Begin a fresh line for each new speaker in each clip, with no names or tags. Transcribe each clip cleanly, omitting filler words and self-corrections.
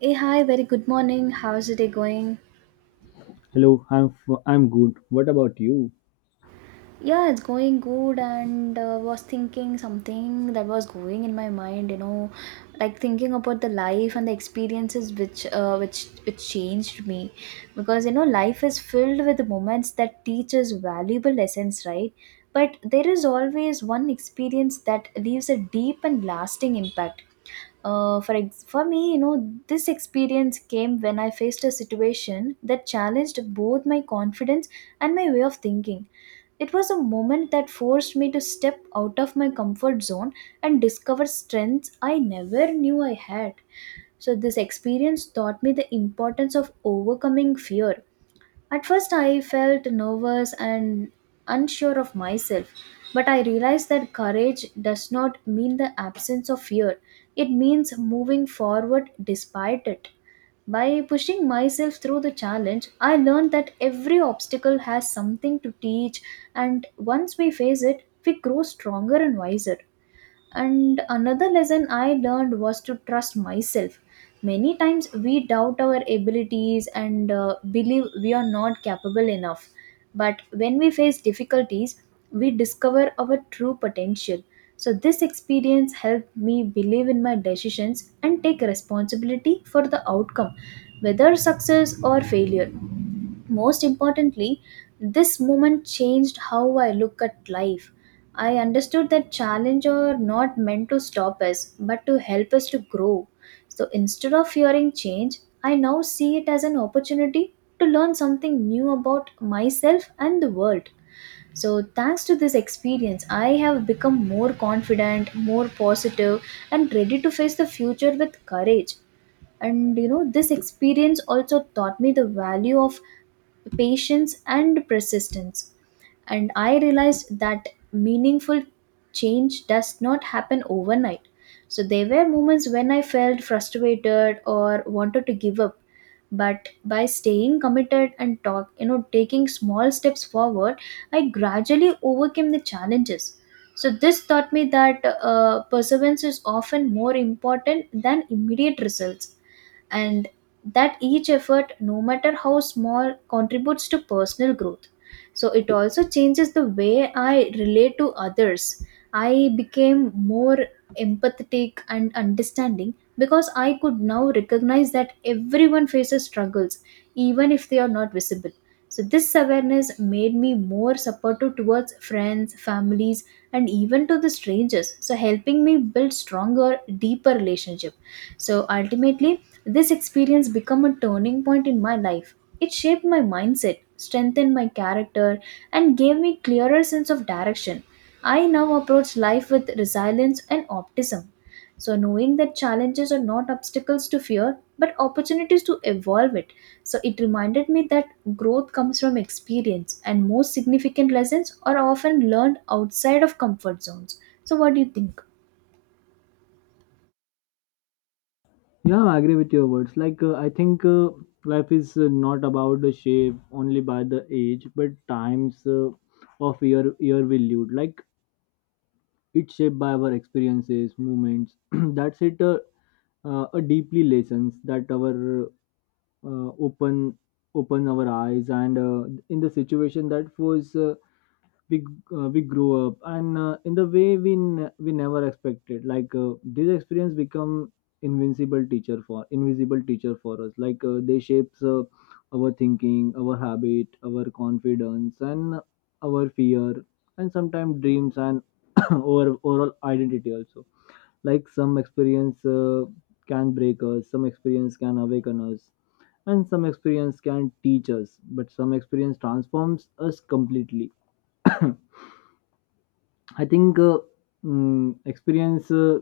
Hey, hi, very good morning. How's the day going?
Hello, I'm good. What about you?
Yeah, it's going good, and was thinking something that was going in my mind, like thinking about the life and the experiences which changed me, because you know life is filled with moments that teach us valuable lessons, right? But there is always one experience that leaves a deep and lasting impact. For me, you know, this experience came when I faced a situation that challenged both my confidence and my way of thinking. It was a moment that forced me to step out of my comfort zone and discover strengths I never knew I had. So, this experience taught me the importance of overcoming fear. At first, I felt nervous and unsure of myself, but I realized that courage does not mean the absence of fear, it means moving forward despite it. By pushing myself through the challenge, I learned that every obstacle has something to teach, and once we face it, we grow stronger and wiser. And another lesson I learned was to trust myself. Many times we doubt our abilities and believe we are not capable enough. But when we face difficulties, we discover our true potential. So, this experience helped me believe in my decisions and take responsibility for the outcome, whether success or failure. Most importantly, this moment changed how I look at life. I understood that challenges are not meant to stop us, but to help us to grow. So instead of fearing change, I now see it as an opportunity to learn something new about myself and the world. So, thanks to this experience, I have become more confident, more positive, and ready to face the future with courage. And you know this experience also taught me the value of patience and persistence, and I realized that meaningful change does not happen overnight. So there were moments when I felt frustrated or wanted to give up, but by staying committed and talk you know taking small steps forward, I gradually overcame the challenges. So this taught me that perseverance is often more important than immediate results, and that each effort, no matter how small, contributes to personal growth. So it also changes the way I relate to others. I became more empathetic and understanding because I could now recognize that everyone faces struggles, even if they are not visible. So this awareness made me more supportive towards friends, families, and even to the strangers, so helping me build stronger, deeper relationship. So ultimately, this experience became a turning point in my life. It shaped my mindset, strengthened my character, and gave me clearer sense of direction. I now approach life with resilience and optimism, so knowing that challenges are not obstacles to fear but opportunities to evolve it. So it reminded me that growth comes from experience and most significant lessons are often learned outside of comfort zones. So what do you think?
Yeah, I agree with your words. Like I think life is not about the shape only by the age, but times of year we lived. Like it's shaped by our experiences, movements. That's it. A deeply lessons that our uh, open open our eyes and in the situation that was we we grow up and in the way we never expected. Like this experience become invincible teacher for invisible teacher for us. Like they shapes our thinking, our habit, our confidence, and our fear, and sometimes dreams, and our overall identity also. Like some experience can break us, some experience can awaken us, and some experience can teach us, but some experience transforms us completely. I think experience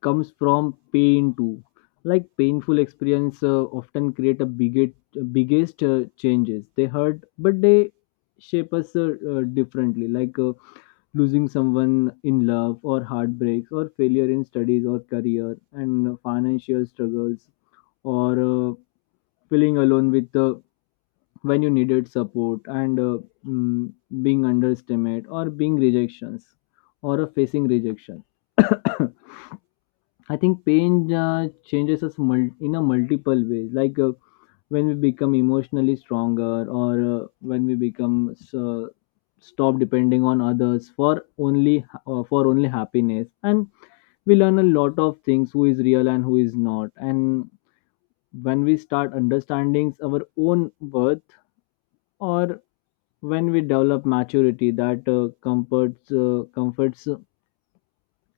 comes from pain too. Like painful experience often create a biggest changes. They hurt, but they shape us differently. Like losing someone in love, or heartbreaks, or failure in studies or career, and financial struggles, or feeling alone with when you needed support, and mm, being underestimated or being rejections, or facing rejection. I think pain changes us in a multiple ways. Like when we become emotionally stronger, or when we become stop depending on others for only happiness, and we learn a lot of things, who is real and who is not, and when we start understanding our own worth, or when we develop maturity that comforts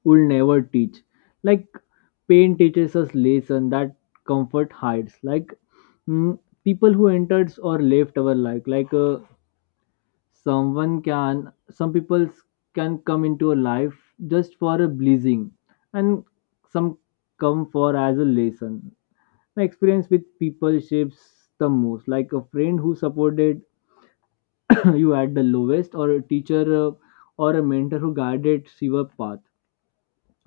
will never teach. Like pain teaches us lesson that comfort hides. Like mm, people who entered or left our life. Like some people can come into a life just for a blessing, and some come for as a lesson. My experience with people shapes the most, like a friend who supported you at the lowest, or a teacher, or a mentor who guided your path,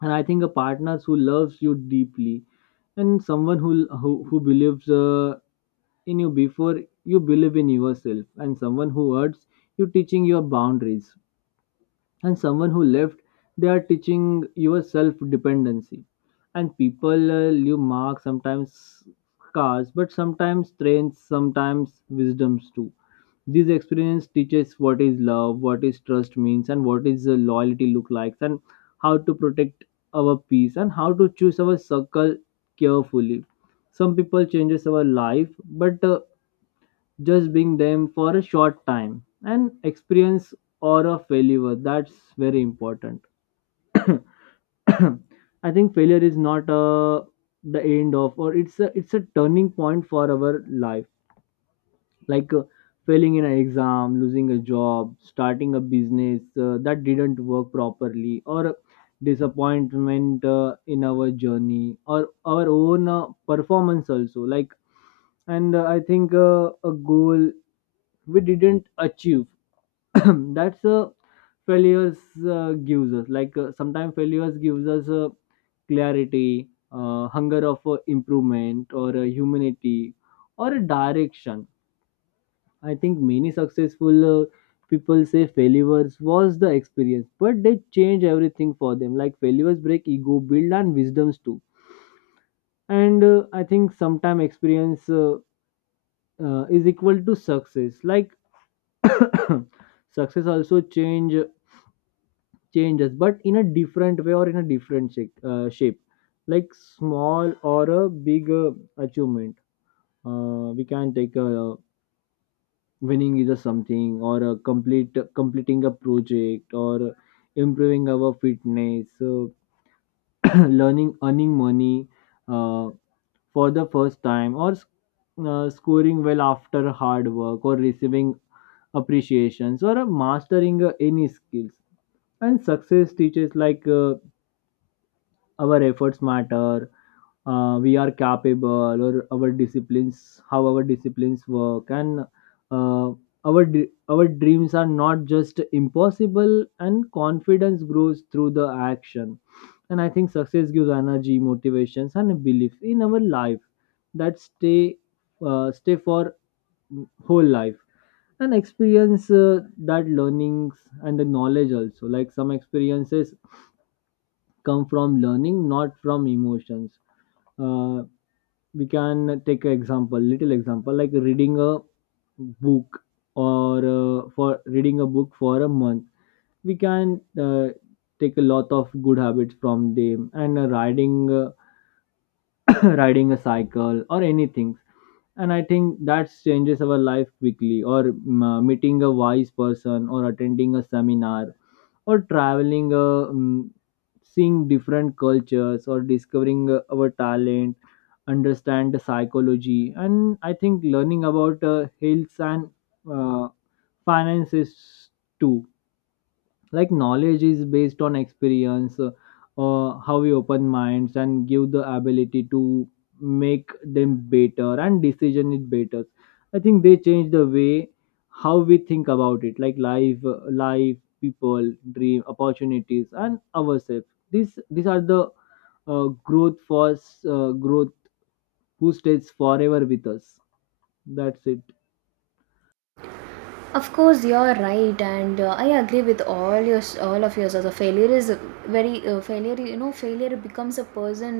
and I think a partner who loves you deeply, and someone who believes in you before you believe in yourself, and someone who hurts you, teaching your boundaries, and someone who left, they are teaching your self dependency. And people leave marks, sometimes scars, but sometimes strengths, sometimes wisdoms too. This experience teaches what is love, what is trust means, and what is loyalty look like, and how to protect our peace, and how to choose our circle carefully. Some people changes our life, but just being them for a short time, and experience or a failure, that's very important. I think failure is not the end of, or it's a turning point for our life. Like failing in an exam, losing a job, starting a business that didn't work properly, or disappointment in our journey, or our own performance also. Like, and I think a goal we didn't achieve, that's a failures. Gives us, like sometimes failures gives us clarity, hunger of improvement, or humanity, or a direction. I think many successful people say failures was the experience, but they change everything for them. Like failures break ego, build, and wisdoms too. And I think sometime experience is equal to success. Like success also changes, but in a different way, or in a different shape. Like small or a big achievement, we can take a winning either something, or a complete completing a project, or improving our fitness. So learning, earning money uh, for the first time, or scoring well after hard work, or receiving appreciations, or mastering any skills. And success teaches, like our efforts matter, we are capable, or our disciplines, how our disciplines work, and uh, our dreams are not just impossible, and confidence grows through the action. And I think success gives energy, motivations, and a belief in our life that stay for whole life. And experience that learnings and the knowledge also, like some experiences come from learning, not from emotions. Uh, we can take an example, little example, like reading a book, or for reading a book for a month. We can take a lot of good habits from them, and riding riding a cycle or anything. And I think that changes our life quickly, or meeting a wise person, or attending a seminar, or traveling, seeing different cultures, or discovering our talent, understand the psychology. And I think learning about health and uh, finances too. Like knowledge is based on experience, how we open minds and give the ability to make them better and decision it better. I think they change the way how we think about it, like life, life, people, dream, opportunities, and ourselves. These are the uh, growth force growth who stays forever with us. That's it.
Of course, you're right, and I agree with all your all of yours. Also, failure is a very failure. You know, failure becomes a person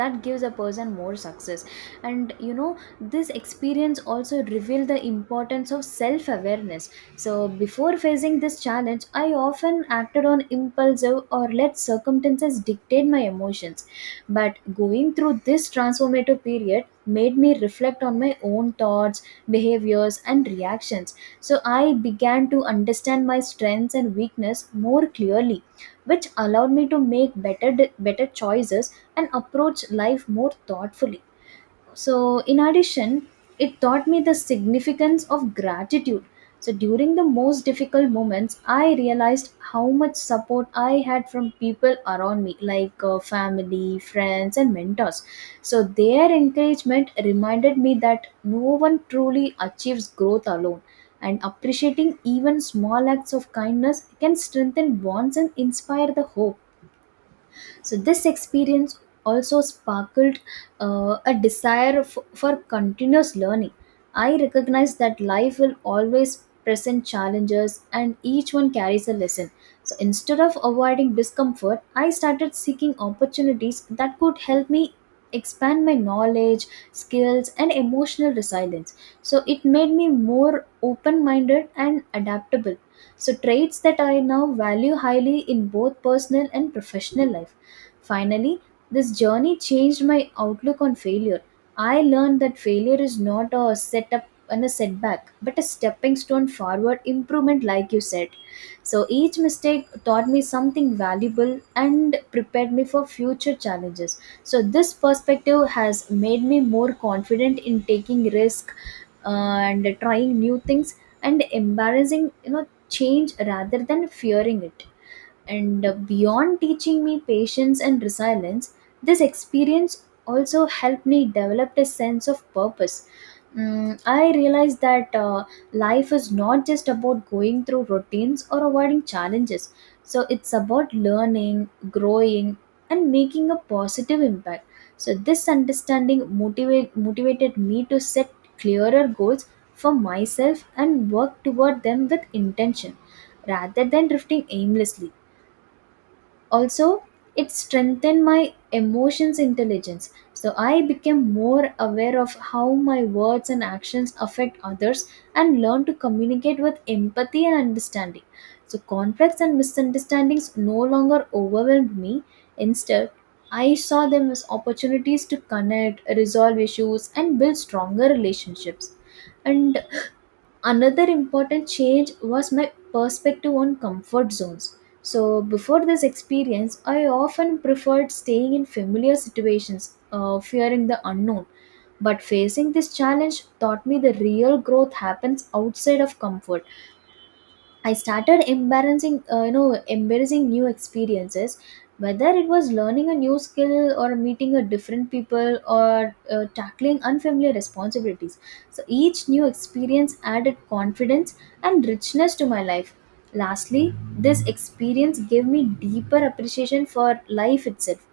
that gives a person more success, and you know this experience also reveal the importance of self awareness. So before facing this challenge, I often acted on impulsive or let circumstances dictate my emotions. But going through this transformative period made me reflect on my own thoughts, behaviors, and reactions. So I began to understand my strengths and weakness more clearly, which allowed me to make better choices and approach life more thoughtfully. So, in addition, it taught me the significance of gratitude. So, during the most difficult moments, I realized how much support I had from people around me, like family, friends, and mentors. So, their encouragement reminded me that no one truly achieves growth alone, and appreciating even small acts of kindness can strengthen bonds and inspire the hope. So, this experience also sparkled a desire for continuous learning. I recognize that life will always present challenges and each one carries a lesson. So, instead of avoiding discomfort, I started seeking opportunities that could help me expand my knowledge, skills, and emotional resilience. So, it made me more open minded and adaptable. So, traits that I now value highly in both personal and professional life. Finally, this journey changed my outlook on failure. I learned that failure is not a setup and a setback, but a stepping stone forward improvement, like you said. So each mistake taught me something valuable and prepared me for future challenges. So this perspective has made me more confident in taking risk and trying new things and embarrassing, you know, change rather than fearing it. And beyond teaching me patience and resilience, this experience also helped me develop a sense of purpose. I realized that life is not just about going through routines or avoiding challenges. So it's about learning, growing, and making a positive impact. So this understanding motivated me to set clearer goals for myself and work toward them with intention rather than drifting aimlessly. Also, it strengthened my emotions intelligence. So I became more aware of how my words and actions affect others, and learned to communicate with empathy and understanding. So conflicts and misunderstandings no longer overwhelmed me. Instead, I saw them as opportunities to connect, resolve issues, and build stronger relationships. And another important change was my perspective on comfort zones. So, before this experience, I often preferred staying in familiar situations, fearing the unknown. But facing this challenge taught me the real growth happens outside of comfort. I started embarrassing, embarrassing new experiences, whether it was learning a new skill or meeting a different people or tackling unfamiliar responsibilities. So each new experience added confidence and richness to my life. Lastly, this experience gave me deeper appreciation for life itself.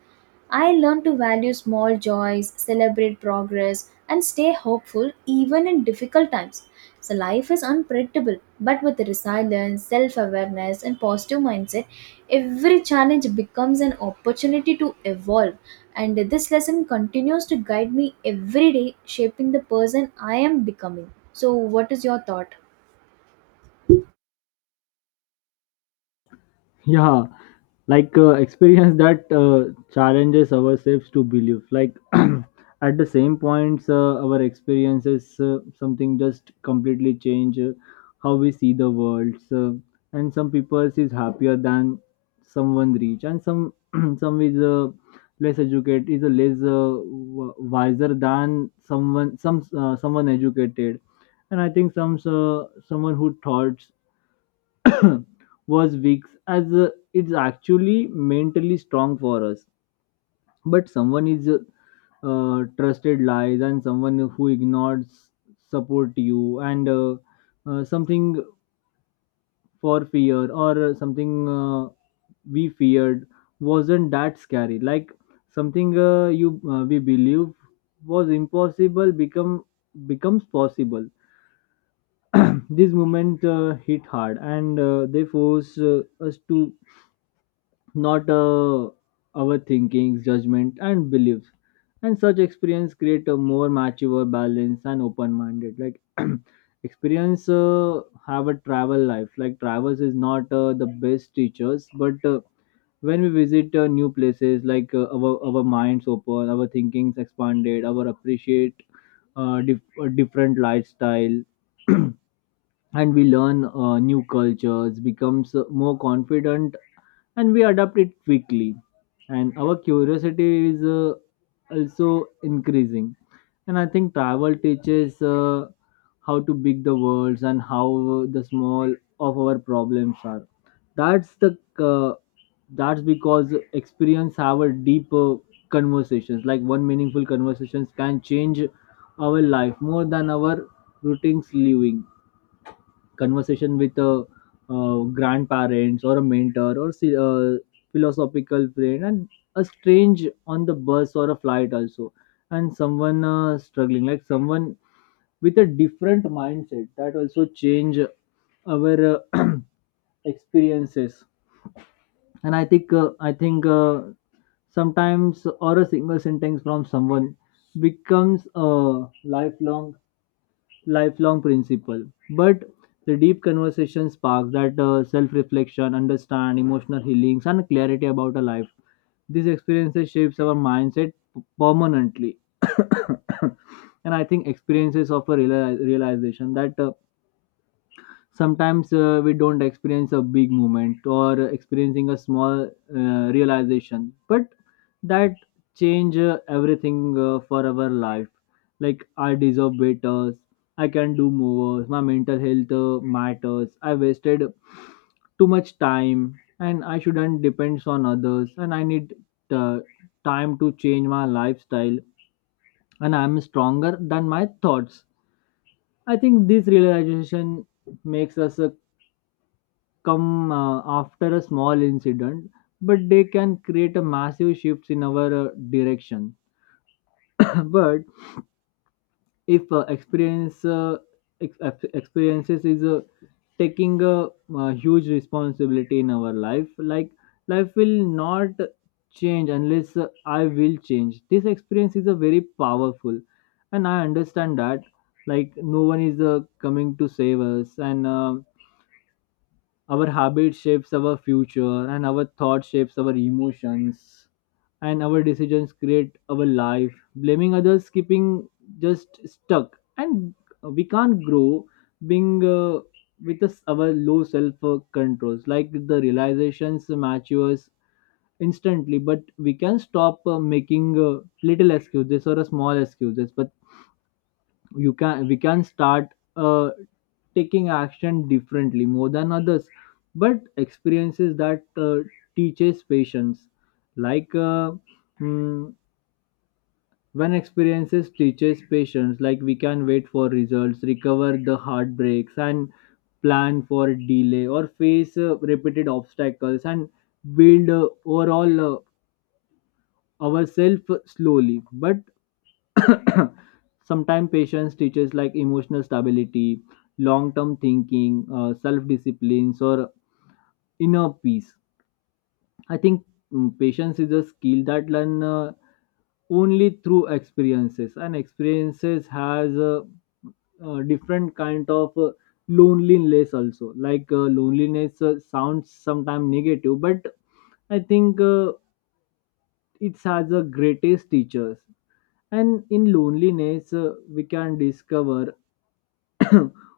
I learned to value small joys, celebrate progress, and stay hopeful even in difficult times. So life is unpredictable, but with resilience, self-awareness, and positive mindset, every challenge becomes an opportunity to evolve. And this lesson continues to guide me every day, shaping the person I am becoming. So, what is your thought?
Yeah, like experience that challenges ourselves to believe. Like at the same points, our experiences something just completely change how we see the world. So, and some people is happier than someone rich, and some some is less educated, is wiser than someone educated. And I think someone who thought was weak, as it's actually mentally strong for us. But someone is trusted lies, and someone who ignores support you, and something for fear, or something we feared wasn't that scary. Like something you we believe was impossible becomes possible. This moment hit hard, and they force us to not our thinkings, judgment, and beliefs. And such experience create a more mature, balanced, and open-minded. Like experience have a travel life. Like travels is not the best teachers, but when we visit new places, like uh, our minds open, our thinkings expanded, our appreciate different lifestyle, and we learn new cultures, becomes more confident, and we adapt it quickly, and our curiosity is also increasing. And I think travel teaches how to big the worlds, and how the small of our problems are. That's the uh, that's because experience our deeper conversations. Like one meaningful conversations can change our life more than our routines living, conversation with grandparents, or a mentor, or philosophical friend, and a strange on the bus or a flight also, and someone struggling, like someone with a different mindset, that also change our experiences. And I think sometimes or a single sentence from someone becomes a lifelong lifelong principle. But the deep conversation sparks that self-reflection, understand, emotional healings, and clarity about a life. These experiences shapes our mindset permanently. And I think experiences of a realization that sometimes we don't experience a big moment, or experiencing a small realization, but that change everything for our life. Like I deserve better, I can do more, my mental health matters, I wasted too much time, and I shouldn't depend on others, and I need uh, time to change my lifestyle, and I'm stronger than my thoughts. I think this realization makes us come after a small incident, but they can create a massive shifts in our direction. But if experience experiences is taking a, huge responsibility in our life. Like life will not change unless I will change. This experience is a very powerful, and I understand that. Like no one is coming to save us, and our habit shapes our future, and our thought shapes our emotions, and our decisions create our life. Blaming others, keeping just stuck, and we can't grow being with us our low self controls. Like the realizations matures instantly, but we can stop making little excuses, or small excuses, but you can we can start uh, taking action differently more than others. But experiences that teaches patience. Like mm, when experiences teaches patience, like we can wait for results, recover the heartbreaks, and plan for delay, or face repeated obstacles, and build overall ourselves slowly. But sometimes patience teaches like emotional stability, long term thinking, self discipline, or inner peace. I think patience is a skill that learn only through experiences, and experiences has a, different kind of loneliness also. Like loneliness sounds sometimes negative, but I think it has the greatest teachers, and in loneliness, we can discover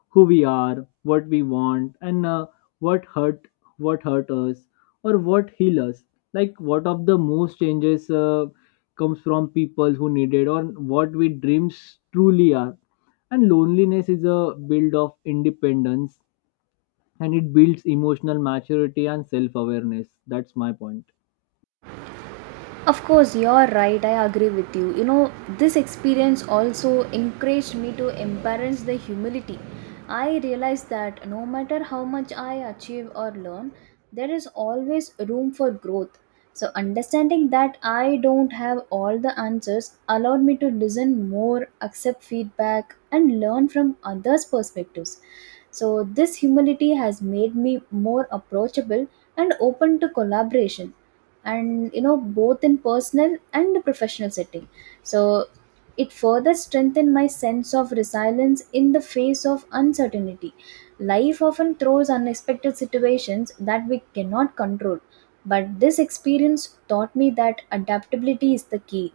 who we are, what we want, and what hurt, what hurt us, or what heal us. Like what of the most changes comes from people who needed, or what we dreams truly are. And loneliness is a build of independence, and it builds emotional maturity and self awareness. That's my point.
Of course, you're right. I agree with you. You know, this experience also encouraged me to embrace the humility. I realized that no matter how much I achieve or learn, there is always room for growth. So, understanding that I don't have all the answers allowed me to listen more, accept feedback, and learn from others' perspectives. So, this humility has made me more approachable and open to collaboration, and you know, both in personal and professional setting. So it further strengthened my sense of resilience in the face of uncertainty. Life often throws unexpected situations that we cannot control, but this experience taught me that adaptability is the key.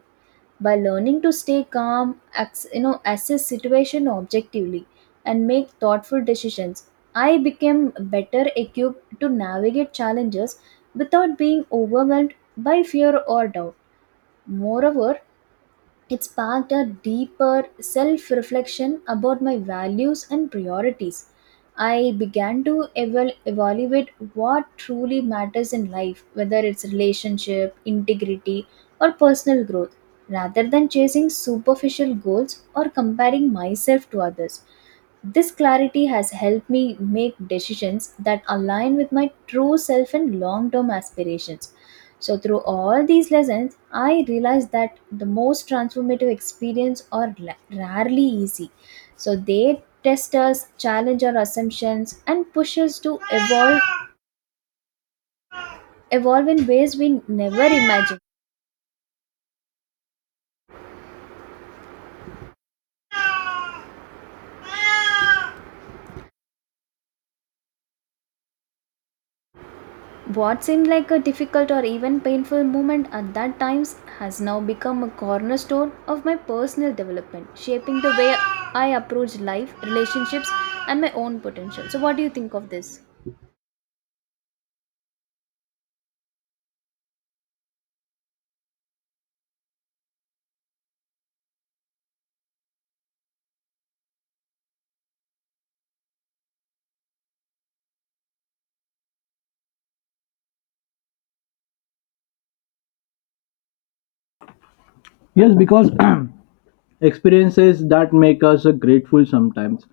By learning to stay calm acts, you know, assess situation objectively and make thoughtful decisions, I became better equipped to navigate challenges without being overwhelmed by fear or doubt. Moreover, it sparked a deeper self reflection about my values and priorities. I began to evaluate what truly matters in life, whether it's relationship, integrity, or personal growth, rather than chasing superficial goals or comparing myself to others. This clarity has helped me make decisions that align with my true self and long term aspirations. So, through all these lessons, I realized that the most transformative experience are rarely easy. So, they test us, challenge our assumptions, and push us to evolve, evolve in ways we never imagined. What seemed like a difficult or even painful moment at that times has now become a cornerstone of my personal development, shaping the way I approach life, relationships, and my own potential. So, what do you think of this?
Yes, because experiences that make us grateful sometimes.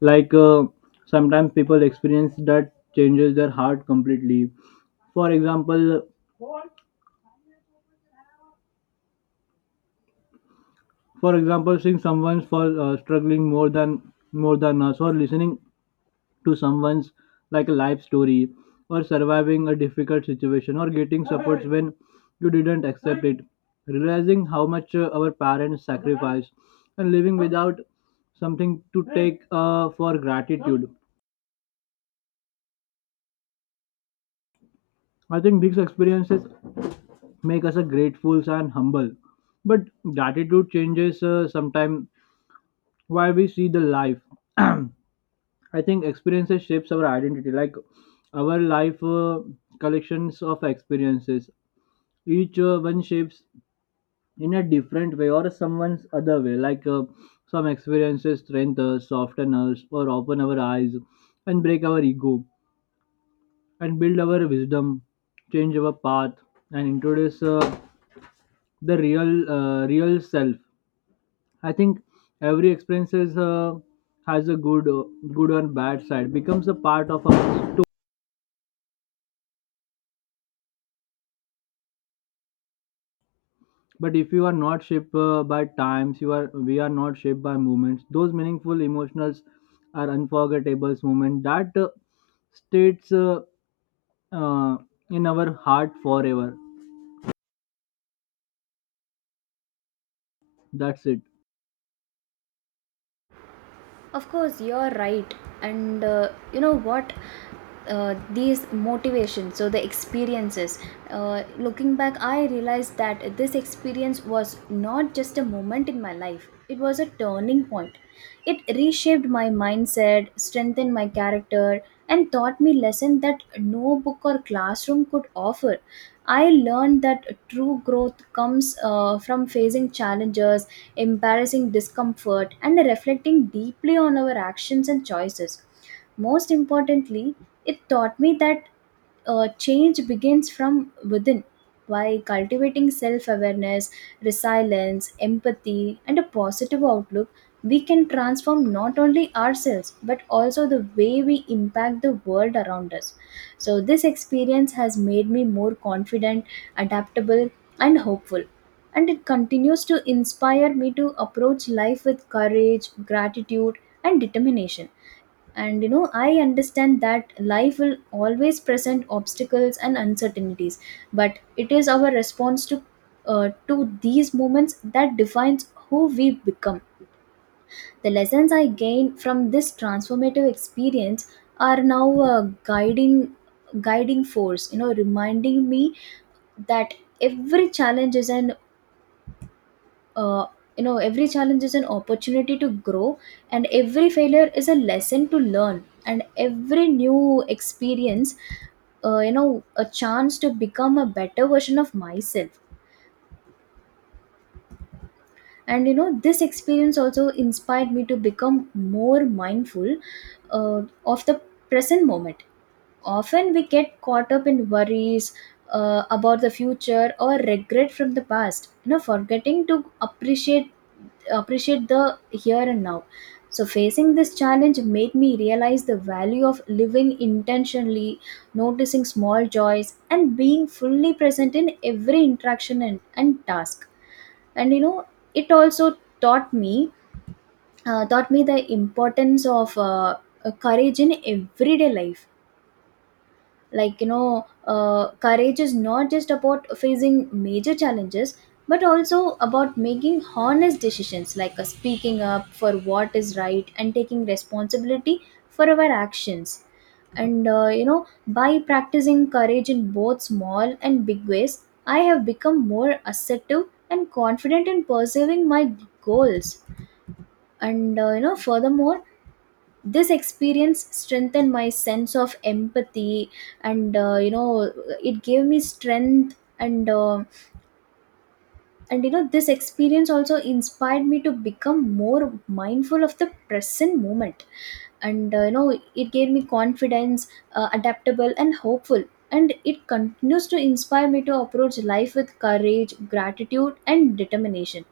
Like sometimes people experience that changes their heart completely, for example, seeing someone's for struggling more than us, or listening to someone's like life story, or surviving a difficult situation, or getting supports when you didn't accept it, realizing how much our parents sacrifice, and living without something to take for gratitude. I think these experiences make us a grateful and humble. But gratitude changes sometimes why we see the life. I think experiences shapes our identity. Like our life collections of experiences, each one shapes in a different way, or someone's other way. Like some experiences strengthen us, soften us, or open our eyes, and break our ego, and build our wisdom, change our path, and introduce the real real self. I think every experiences has a good or bad side, becomes a part of our story. But if you are not shaped by times, you are we are not shaped by moments, those meaningful emotionals are unforgettable moments that states uh, in our heart forever. That's it.
Of course, you're right. And you know what? These motivations, so the experiences. Looking back, I realized that this experience was not just a moment in my life, it was a turning point. It reshaped my mindset, strengthened my character, and taught me lessons that no book or classroom could offer. I learned that true growth comes from facing challenges, embarrassing discomfort, and reflecting deeply on our actions and choices. Most importantly, it taught me that change begins from within. By cultivating self awareness, resilience, empathy, and a positive outlook, we can transform not only ourselves but also the way we impact the world around us. So, this experience has made me more confident, adaptable, and hopeful. And it continues to inspire me to approach life with courage, gratitude, and determination. And I understand that life will always present obstacles and uncertainties, but it is our response to to these moments that defines who we become. The lessons I gained from this transformative experience are now a guiding force, you know, reminding me that every challenge is an uh, every challenge is an opportunity to grow, and every failure is a lesson to learn, and every new experience, a chance to become a better version of myself. And this experience also inspired me to become more mindful of the present moment. Often we get caught up in worries about the future or regret from the past, forgetting to appreciate the here and now. So facing this challenge made me realize the value of living intentionally, noticing small joys, and being fully present in every interaction and task. And you know, it also taught me the importance of courage in everyday life. Courage is not just about facing major challenges, but also about making honest decisions, like speaking up for what is right and taking responsibility for our actions. And by practicing courage in both small and big ways, I have become more assertive and confident in pursuing my goals. And furthermore, this experience strengthened my sense of empathy. And it gave me strength. And this experience also inspired me to become more mindful of the present moment. And it gave me confidence, adaptable and hopeful. And it continues to inspire me to approach life with courage, gratitude, and determination.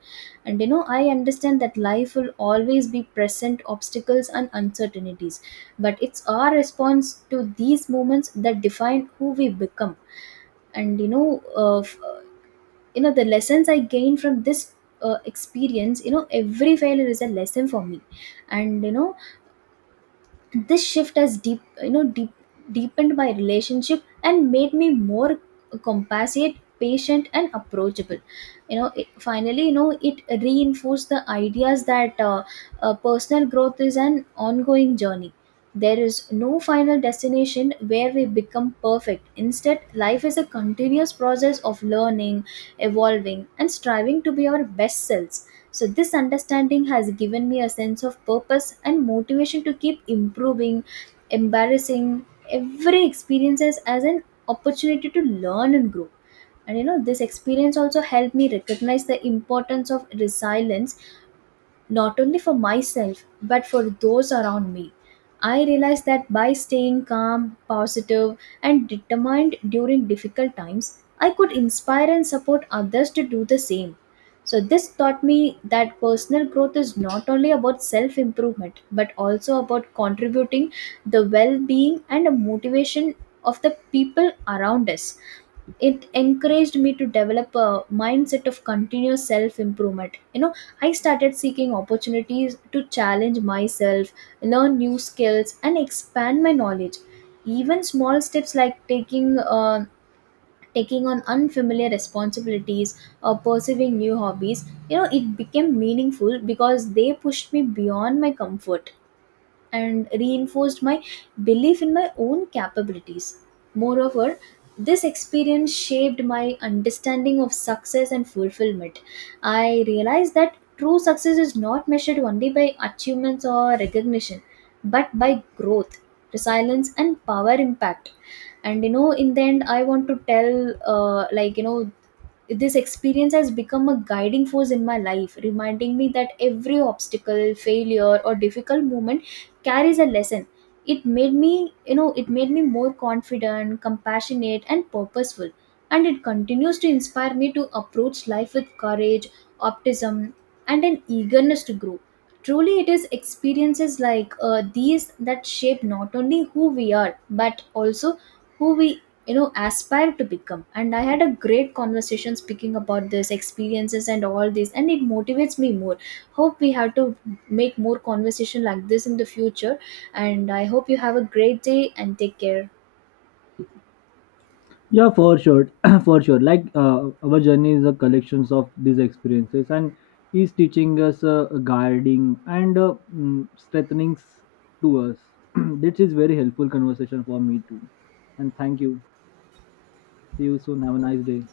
And I understand that life will always be present obstacles and uncertainties, but it's our response to these moments that define who we become. And the lessons I gained from this experience, every failure is a lesson for me. And this shift has deepened my relationship and made me more compassionate, patient, and approachable. Finally, it reinforced the ideas that personal growth is an ongoing journey. There is no final destination where we become perfect. Instead, life is a continuous process of learning, evolving, and striving to be our best selves. So, this understanding has given me a sense of purpose and motivation to keep improving, embarrassing every experiences as an opportunity to learn and grow. And this experience also helped me recognize the importance of resilience, not only for myself but for those around me. I realized that by staying calm, positive, and determined during difficult times, I could inspire and support others to do the same. So, this taught me that personal growth is not only about self improvement, but also about contributing the well being and motivation of the people around us. It encouraged me to develop a mindset of continuous self improvement. I started seeking opportunities to challenge myself, learn new skills, and expand my knowledge. Even small steps like taking on unfamiliar responsibilities or pursuing new hobbies, it became meaningful because they pushed me beyond my comfort and reinforced my belief in my own capabilities. Moreover, this experience shaped my understanding of success and fulfillment. I realized that true success is not measured only by achievements or recognition, but by growth, resilience, and power impact. And you know, in the end, I want to tell, this experience has become a guiding force in my life, reminding me that every obstacle, failure, or difficult moment carries a lesson. It made me more confident, compassionate, and purposeful, and it continues to inspire me to approach life with courage, optimism, and an eagerness to grow. Truly, it is experiences like these that shape not only who we are but also who we, aspire to become. And I had a great conversation speaking about this experiences and all this, and it motivates me more. Hope we have to make more conversation like this in the future, and I hope you have a great day and take care.
Yeah, for sure, for sure. Like our journey is a collections of these experiences, and is teaching us, guiding, and strengthening to us. This is very helpful conversation for me too. And thank you. See you soon. Have a nice day.